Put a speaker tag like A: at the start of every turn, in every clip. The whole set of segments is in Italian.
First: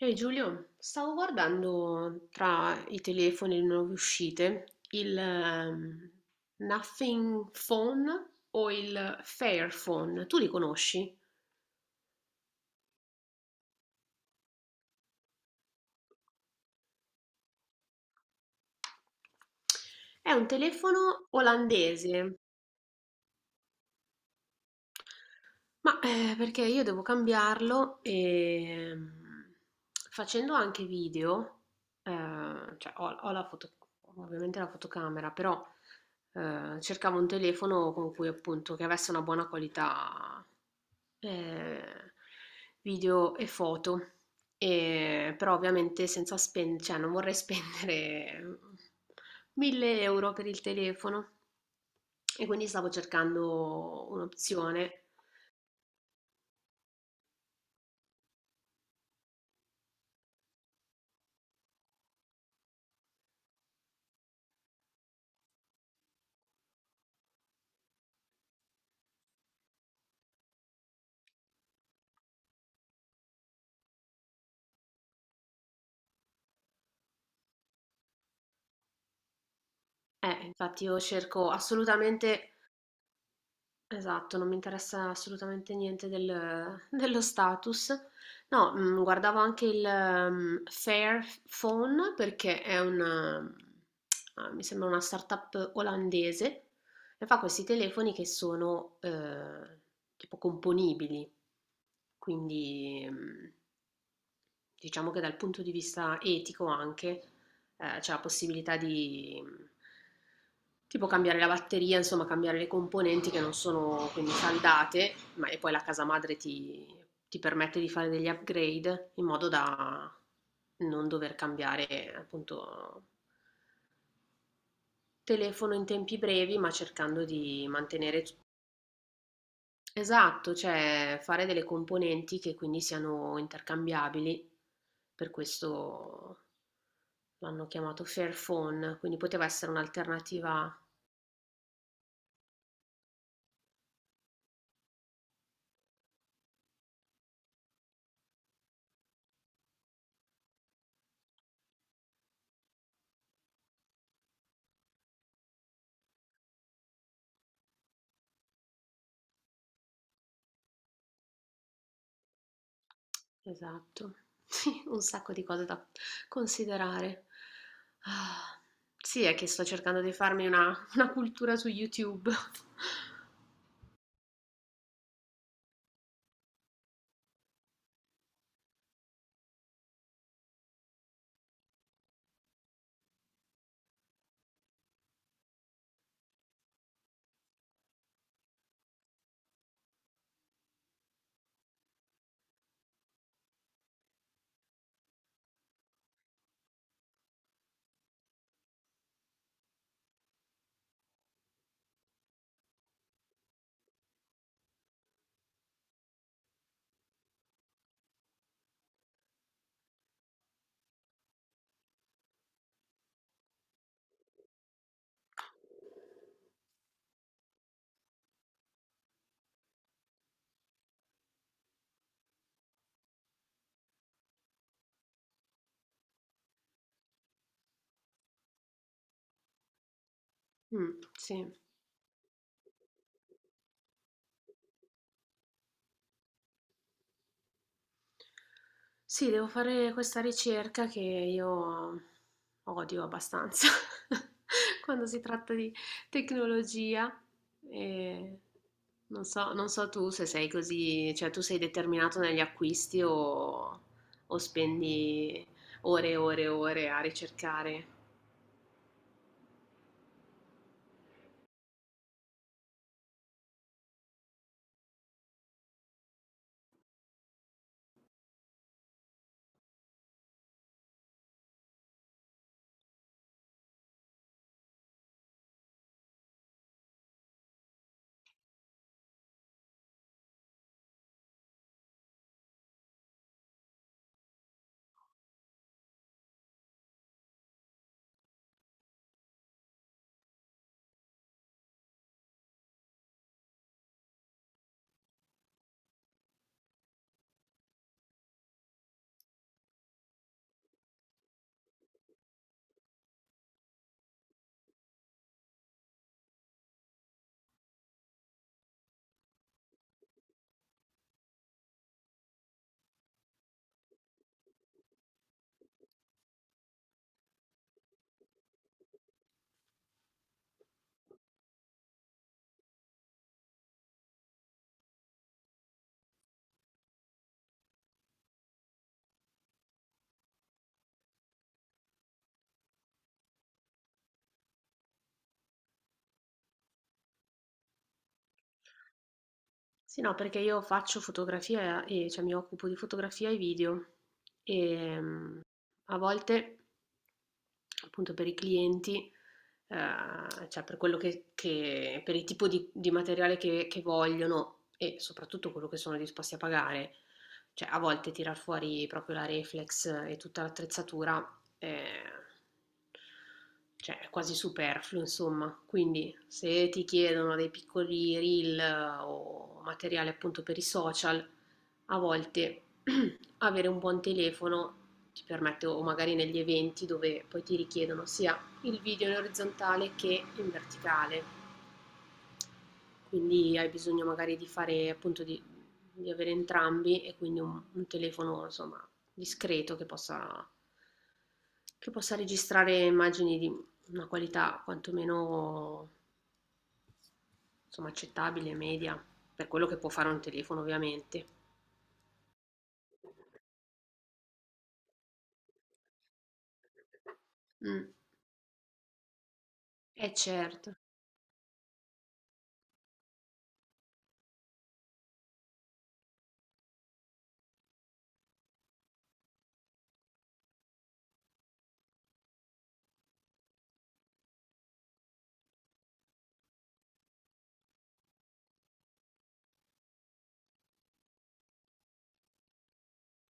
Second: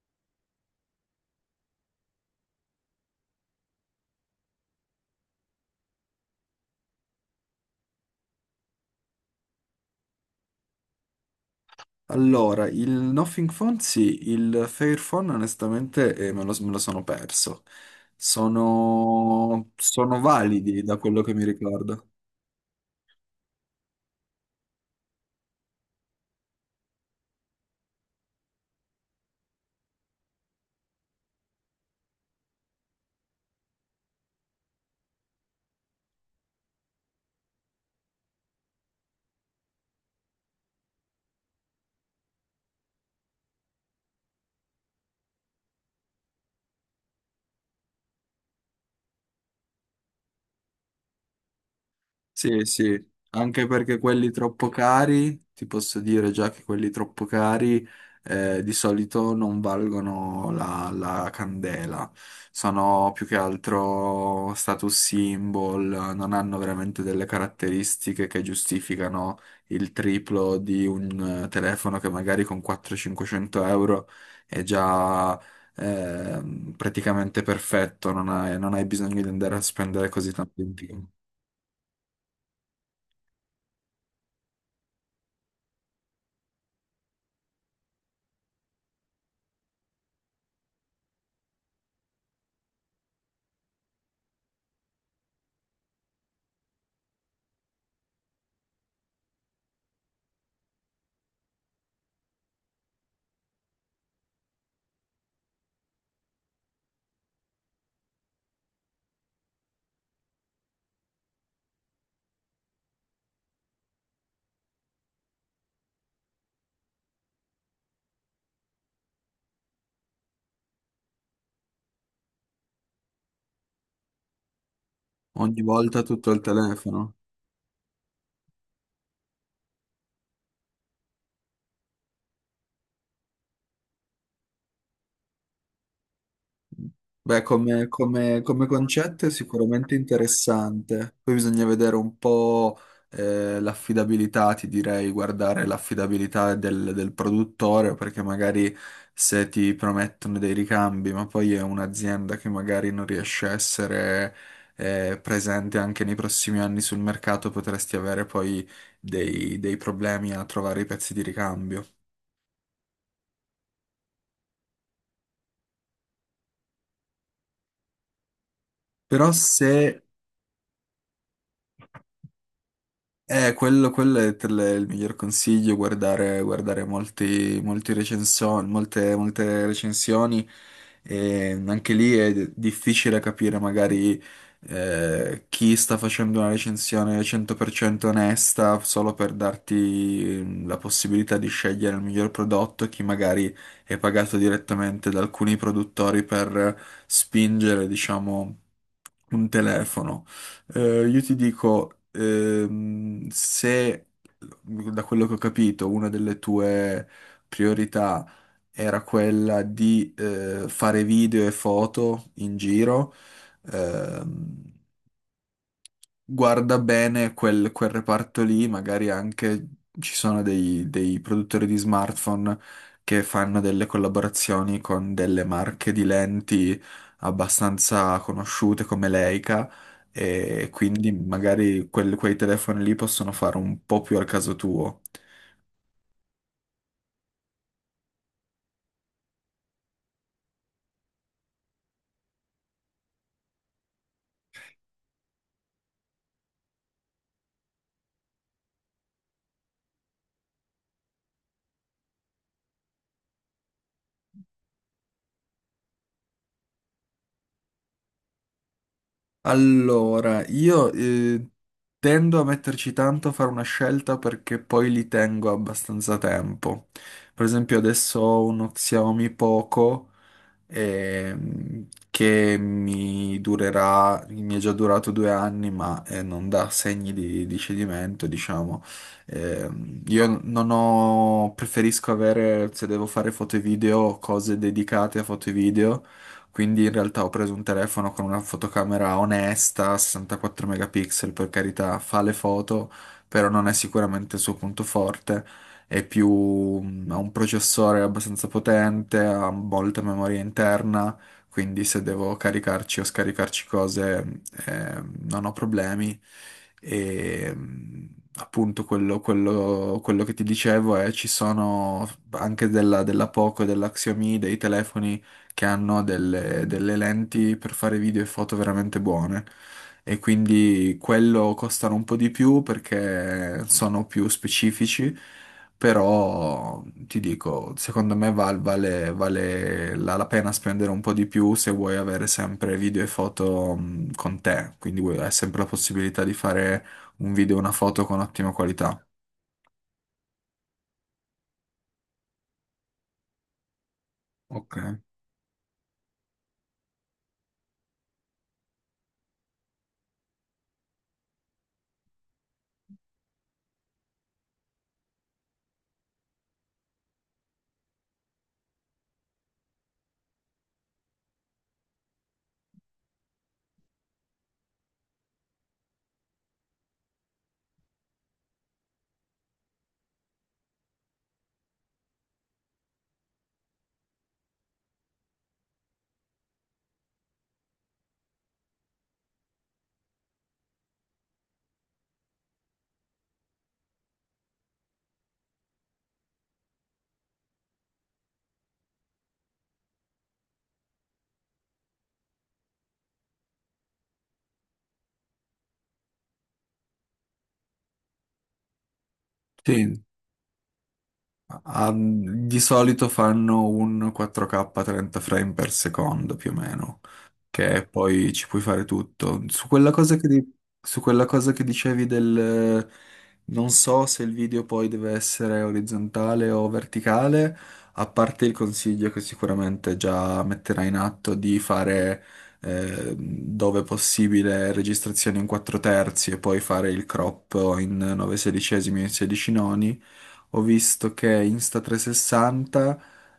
A: Ehi Giulio, stavo guardando tra i telefoni e le nuove uscite il Nothing Phone o il Fairphone, tu li conosci?
B: Allora, il Nothing Phone sì, il Fairphone onestamente me lo sono perso. Sono
A: È un
B: validi da quello
A: telefono
B: che mi ricordo.
A: olandese. Ma, perché io devo cambiarlo, facendo anche video, cioè ho la foto, ovviamente la fotocamera, però, cercavo un telefono con cui appunto che avesse una buona qualità, ehm, video e foto. E, però ovviamente senza spendere, cioè non vorrei spendere 1000 euro per il telefono. E
B: Sì,
A: quindi stavo
B: sì, anche perché
A: cercando
B: quelli troppo
A: un'opzione.
B: cari, ti posso dire già che quelli troppo cari di solito non valgono la candela, sono più che altro status symbol, non hanno veramente delle caratteristiche che giustificano il triplo di un telefono che magari con 400-500 euro è già praticamente perfetto, non hai bisogno di andare a spendere così tanto in
A: Infatti io
B: più.
A: cerco assolutamente esatto, non mi interessa assolutamente niente del dello status. No, mhmm, guardavo anche il Fairphone perché è una ah, mi sembra una startup olandese e fa questi telefoni che sono, tipo componibili. Quindi, mhmm. Diciamo che dal punto di vista etico anche, c'è la possibilità di mhmm, tipo cambiare la batteria, insomma cambiare le componenti che non sono quindi saldate, ma e poi la casa madre ti ti permette di fare degli upgrade in modo da non dover cambiare appunto
B: Ogni
A: telefono in
B: volta
A: tempi
B: tutto al
A: brevi, ma
B: telefono.
A: cercando di mantenere t. Esatto, cioè fare delle componenti che quindi siano intercambiabili, per questo
B: Beh,
A: l'hanno
B: come,
A: chiamato
B: come- come
A: Fairphone, quindi
B: concetto è
A: poteva essere
B: sicuramente
A: un'alternativa.
B: interessante. Poi bisogna vedere un po' l'affidabilità, ti direi, guardare l'affidabilità del produttore, perché magari se ti promettono dei ricambi, ma poi è un'azienda che magari non riesce a essere presente anche nei prossimi anni sul mercato, potresti avere poi dei problemi a trovare i pezzi di ricambio.
A: Esatto, sì, un sacco di cose da considerare. Ah, sì,
B: Però
A: è che sto
B: se
A: cercando di farmi una cultura su YouTube.
B: Quello, quello è per il miglior consiglio, guardare, molte recensioni, e anche lì è difficile capire magari chi sta facendo una recensione 100% onesta solo per darti la possibilità di scegliere il miglior prodotto, e chi magari è pagato direttamente da alcuni produttori per spingere, diciamo, un telefono. Io ti dico, se da quello che ho capito, una delle tue priorità era quella di fare video e foto in giro, ehm, guarda bene quel reparto lì, magari anche ci sono dei produttori di smartphone che fanno delle collaborazioni con delle marche di lenti abbastanza conosciute come Leica, e
A: Mm,
B: quindi
A: sì.
B: magari quei telefoni lì possono fare un po' più al caso tuo.
A: Sì, devo fare questa ricerca che io odio abbastanza quando si tratta di tecnologia e non so, non so tu se sei così, cioè tu sei determinato negli acquisti o spendi ore e ore e ore a ricercare.
B: Allora, io tendo a metterci tanto a fare una scelta perché poi li tengo abbastanza tempo. Per esempio, adesso ho uno Xiaomi Poco che mi è già durato 2 anni, ma non dà segni di cedimento, diciamo. Io non ho, preferisco avere, se devo fare foto e video, cose dedicate a foto e video. Quindi in realtà ho preso un telefono con una fotocamera onesta, 64 megapixel, per carità, fa le foto, però non è sicuramente il suo punto forte. È più, ha un processore abbastanza potente, ha molta memoria interna, quindi se devo caricarci o scaricarci cose, non ho problemi. E appunto quello che ti dicevo è, ci sono anche della Poco e della Xiaomi dei telefoni che hanno delle lenti per fare video e foto veramente buone. E quindi quello costano un po' di più perché sono più specifici, però ti dico, secondo me vale la pena spendere un po' di più se vuoi avere sempre video e foto con te, quindi hai sempre la possibilità di fare un video e una foto con ottima qualità.
A: Sì, no, perché io faccio fotografia e cioè mi occupo di fotografia e video
B: Ok.
A: e mm, a volte appunto per i clienti, cioè per quello che per il tipo di materiale che vogliono e soprattutto quello che sono disposti a pagare. Cioè a volte tirar fuori proprio la reflex e tutta l'attrezzatura, ehm, cioè è quasi superfluo insomma. Quindi se ti chiedono dei piccoli reel o materiale appunto per i social, a volte avere un buon telefono ti permette, o magari negli eventi dove poi ti richiedono sia il video in orizzontale che in verticale, quindi hai bisogno magari di fare appunto di avere entrambi e quindi un telefono insomma discreto che possa registrare immagini di una qualità quantomeno insomma accettabile, media, per quello che può
B: Sì,
A: fare un telefono ovviamente.
B: ah, di solito fanno un 4K 30 frame per secondo più o meno, che
A: Mm,
B: poi ci puoi fare tutto. Su quella
A: è
B: cosa che, di-
A: certo.
B: su quella cosa che dicevi del... Non so se il video poi deve essere orizzontale o verticale, a parte il consiglio che sicuramente già metterai in atto di fare, dove possibile, registrazioni in 4 terzi e poi fare il crop in 9 sedicesimi e 16 noni. Ho visto che Insta360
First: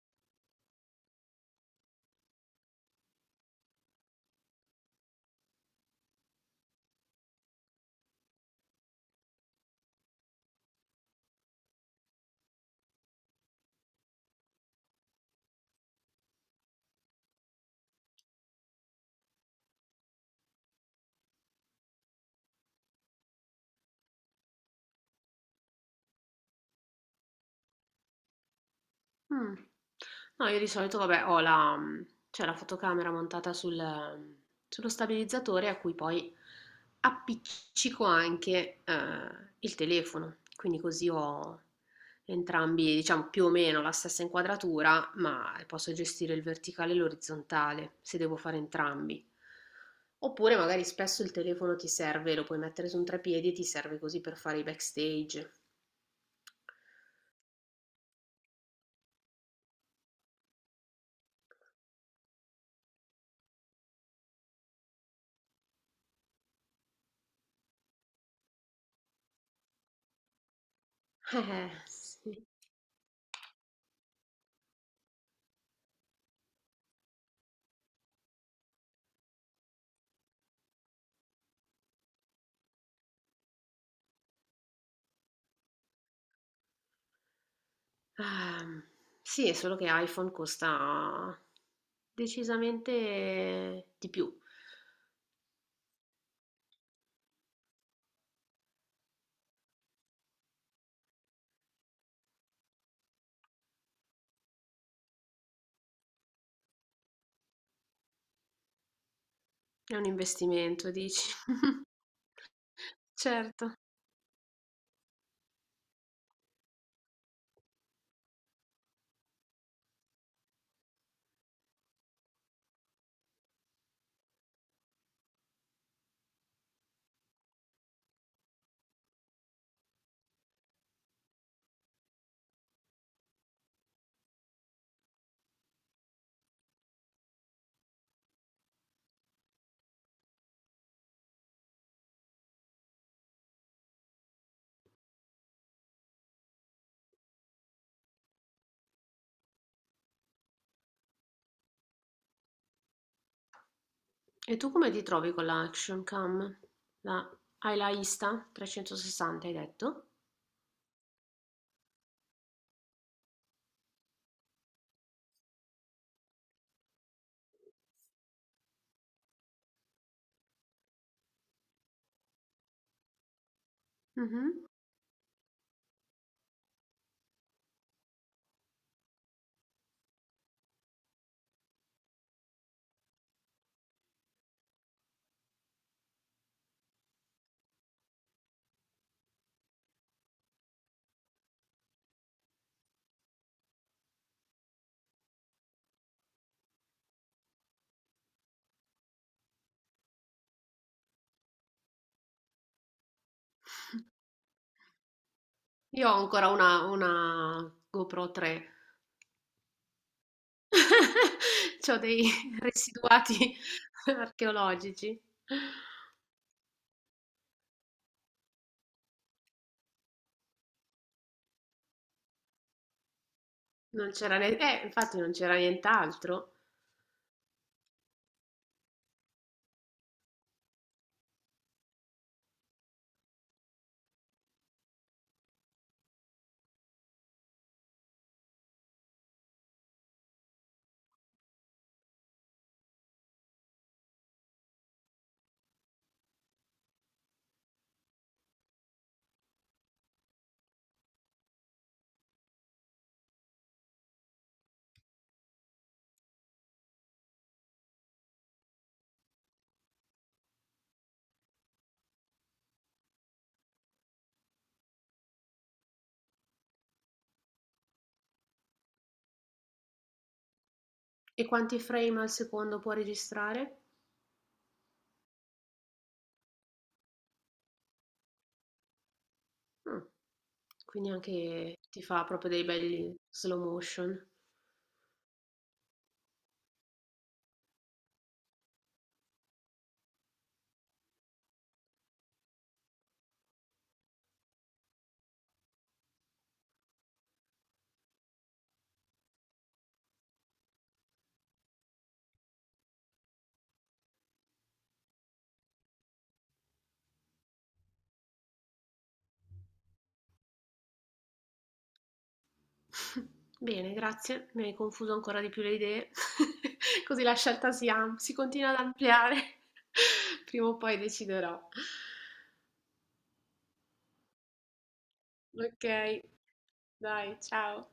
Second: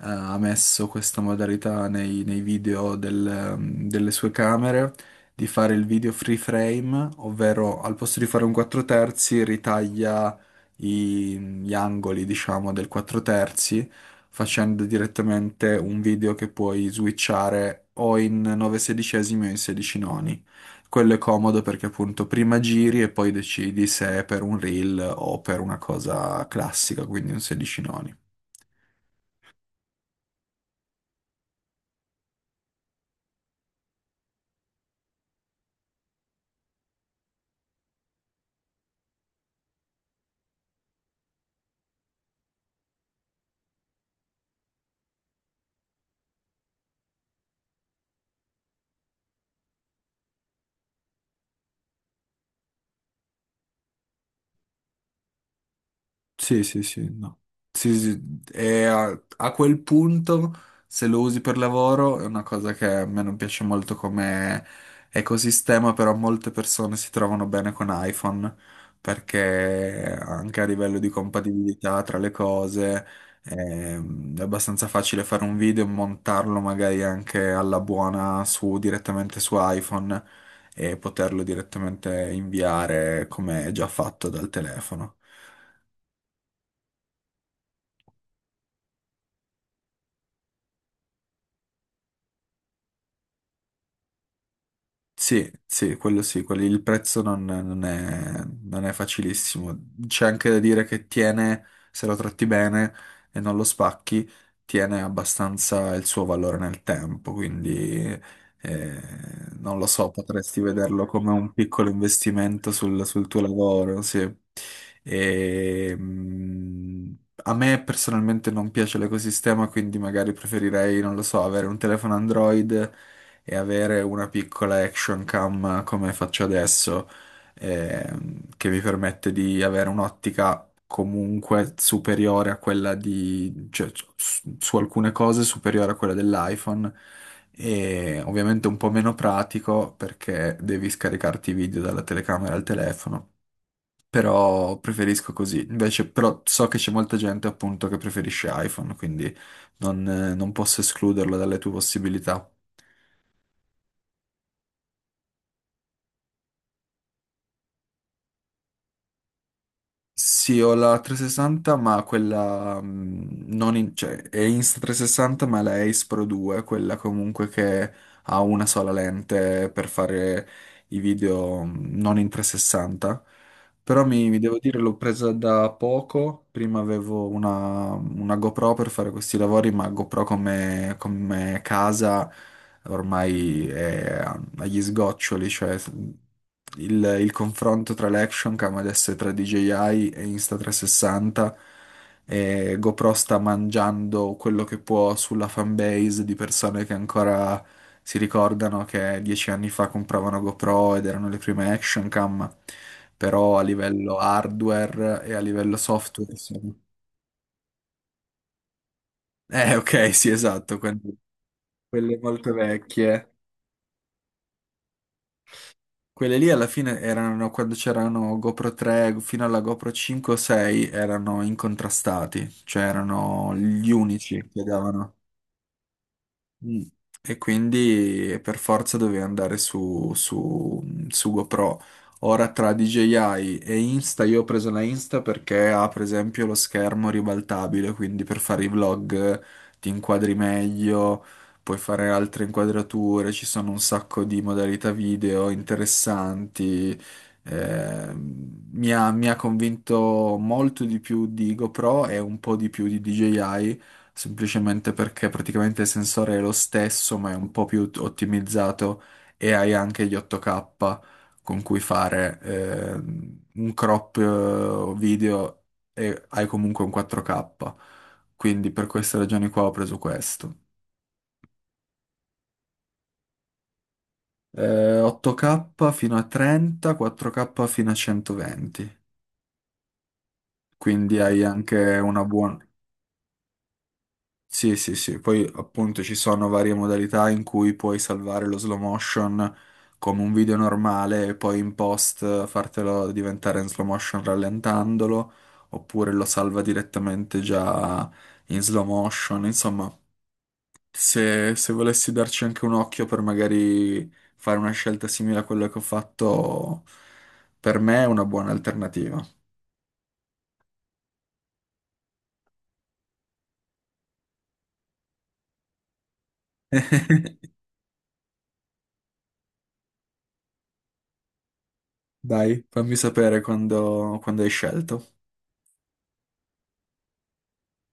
B: ha messo questa modalità nei video delle sue camere, di fare il video free frame, ovvero al posto di fare un 4 terzi ritaglia gli angoli, diciamo, del 4 terzi, facendo direttamente un video che puoi switchare o in 9 sedicesimi o in 16 noni. Quello è comodo perché appunto prima giri e poi decidi se è per un reel o per una cosa classica, quindi un 16 noni.
A: Mh. No, io di solito vabbè ho la mhmm, c'è la fotocamera montata sul mm, sullo stabilizzatore a cui poi appiccico anche, il telefono, quindi così ho entrambi, diciamo, più o meno la stessa inquadratura, ma posso gestire il verticale e l'orizzontale, se devo fare entrambi. Oppure magari spesso il telefono ti serve, lo puoi mettere su un treppiedi e ti serve così per fare i backstage.
B: Sì, sì, sì, no. Sì, sì, e a quel punto, se lo usi per lavoro, è una cosa che a me non piace molto come ecosistema, però molte persone si trovano bene con iPhone, perché anche a livello di compatibilità tra le
A: Sì.
B: cose, è abbastanza facile fare un video e montarlo magari anche alla buona su, direttamente su iPhone, e poterlo direttamente inviare come è già fatto dal telefono.
A: Ehm, sì, è solo che iPhone costa decisamente di più.
B: Sì, sì, quello sì, il prezzo non è facilissimo. C'è anche da dire che tiene, se lo tratti bene e non lo spacchi, tiene abbastanza il suo valore nel tempo, quindi eh, non lo
A: È un
B: so, potresti
A: investimento,
B: vederlo
A: dici?
B: come un piccolo investimento sul tuo
A: Certo.
B: lavoro, sì. E, a me personalmente non piace l'ecosistema, quindi magari preferirei, non lo so, avere un telefono Android e avere una piccola action cam come faccio adesso, che mi permette di avere un'ottica comunque superiore a quella di, cioè, su alcune cose superiore a quella dell'iPhone, e ovviamente un po' meno pratico perché devi scaricarti i video dalla telecamera al telefono. Però preferisco così. Invece, però so che c'è molta gente appunto che preferisce iPhone, quindi non non posso escluderlo dalle tue possibilità.
A: E tu come ti trovi con la Action Cam? La- hai la Insta 360, hai detto?
B: Sì, ho la 360, ma quella non cioè, è Insta360, ma è la Ace Pro 2, quella comunque che ha una sola lente per fare i video non in 360. Però mi devo
A: Mhm.
B: dire, l'ho presa da poco. Prima avevo una GoPro per fare questi lavori, ma GoPro come casa ormai è agli sgoccioli, cioè il confronto tra l'action cam adesso è tra DJI e Insta360, e GoPro sta mangiando quello che può sulla fanbase di persone che ancora si ricordano che 10 anni fa compravano GoPro ed erano le prime action cam, però a livello hardware e a livello
A: Io ho
B: software
A: ancora
B: sono...
A: una GoPro 3.
B: Ok, sì, esatto, quelle,
A: C'ho
B: quelle
A: dei
B: molto vecchie.
A: residuati archeologici.
B: Quelle lì alla fine erano, quando c'erano GoPro 3 fino alla GoPro 5 o 6, erano incontrastati, cioè erano gli
A: Non c'era
B: unici
A: ne-
B: che davano.
A: infatti non c'era nient'altro.
B: Mm. E quindi per forza dovevi andare su GoPro. Ora tra DJI e Insta, io ho preso la Insta perché ha per esempio lo schermo ribaltabile, quindi per fare i vlog ti inquadri meglio, puoi fare altre inquadrature, ci sono un sacco di modalità video interessanti. Mi ha convinto molto di più di GoPro e un po' di più di DJI, semplicemente perché praticamente il sensore è lo stesso, ma è un po' più ottimizzato, e hai anche gli 8K con cui fare un crop video, e hai comunque un 4K. Quindi per queste ragioni qua ho preso questo.
A: E quanti frame al secondo può registrare?
B: 8K fino a 30, 4K fino a 120.
A: Mh, quindi
B: Quindi hai
A: anche
B: anche
A: ti fa
B: una
A: proprio
B: buona...
A: dei belli slow motion.
B: Sì, sì, sì, poi appunto ci sono varie modalità in cui puoi salvare lo slow motion come un video normale e poi in post fartelo diventare in slow motion rallentandolo, oppure lo salva direttamente già in slow motion. Insomma, se volessi darci anche un occhio per magari fare una scelta simile a quella che ho fatto, per me è una buona alternativa.
A: Bene, grazie, mi hai confuso ancora di più le idee, così la scelta si am- si continua ad ampliare. Prima o poi deciderò.
B: Dai, fammi sapere quando hai scelto.
A: Ok, dai, ciao.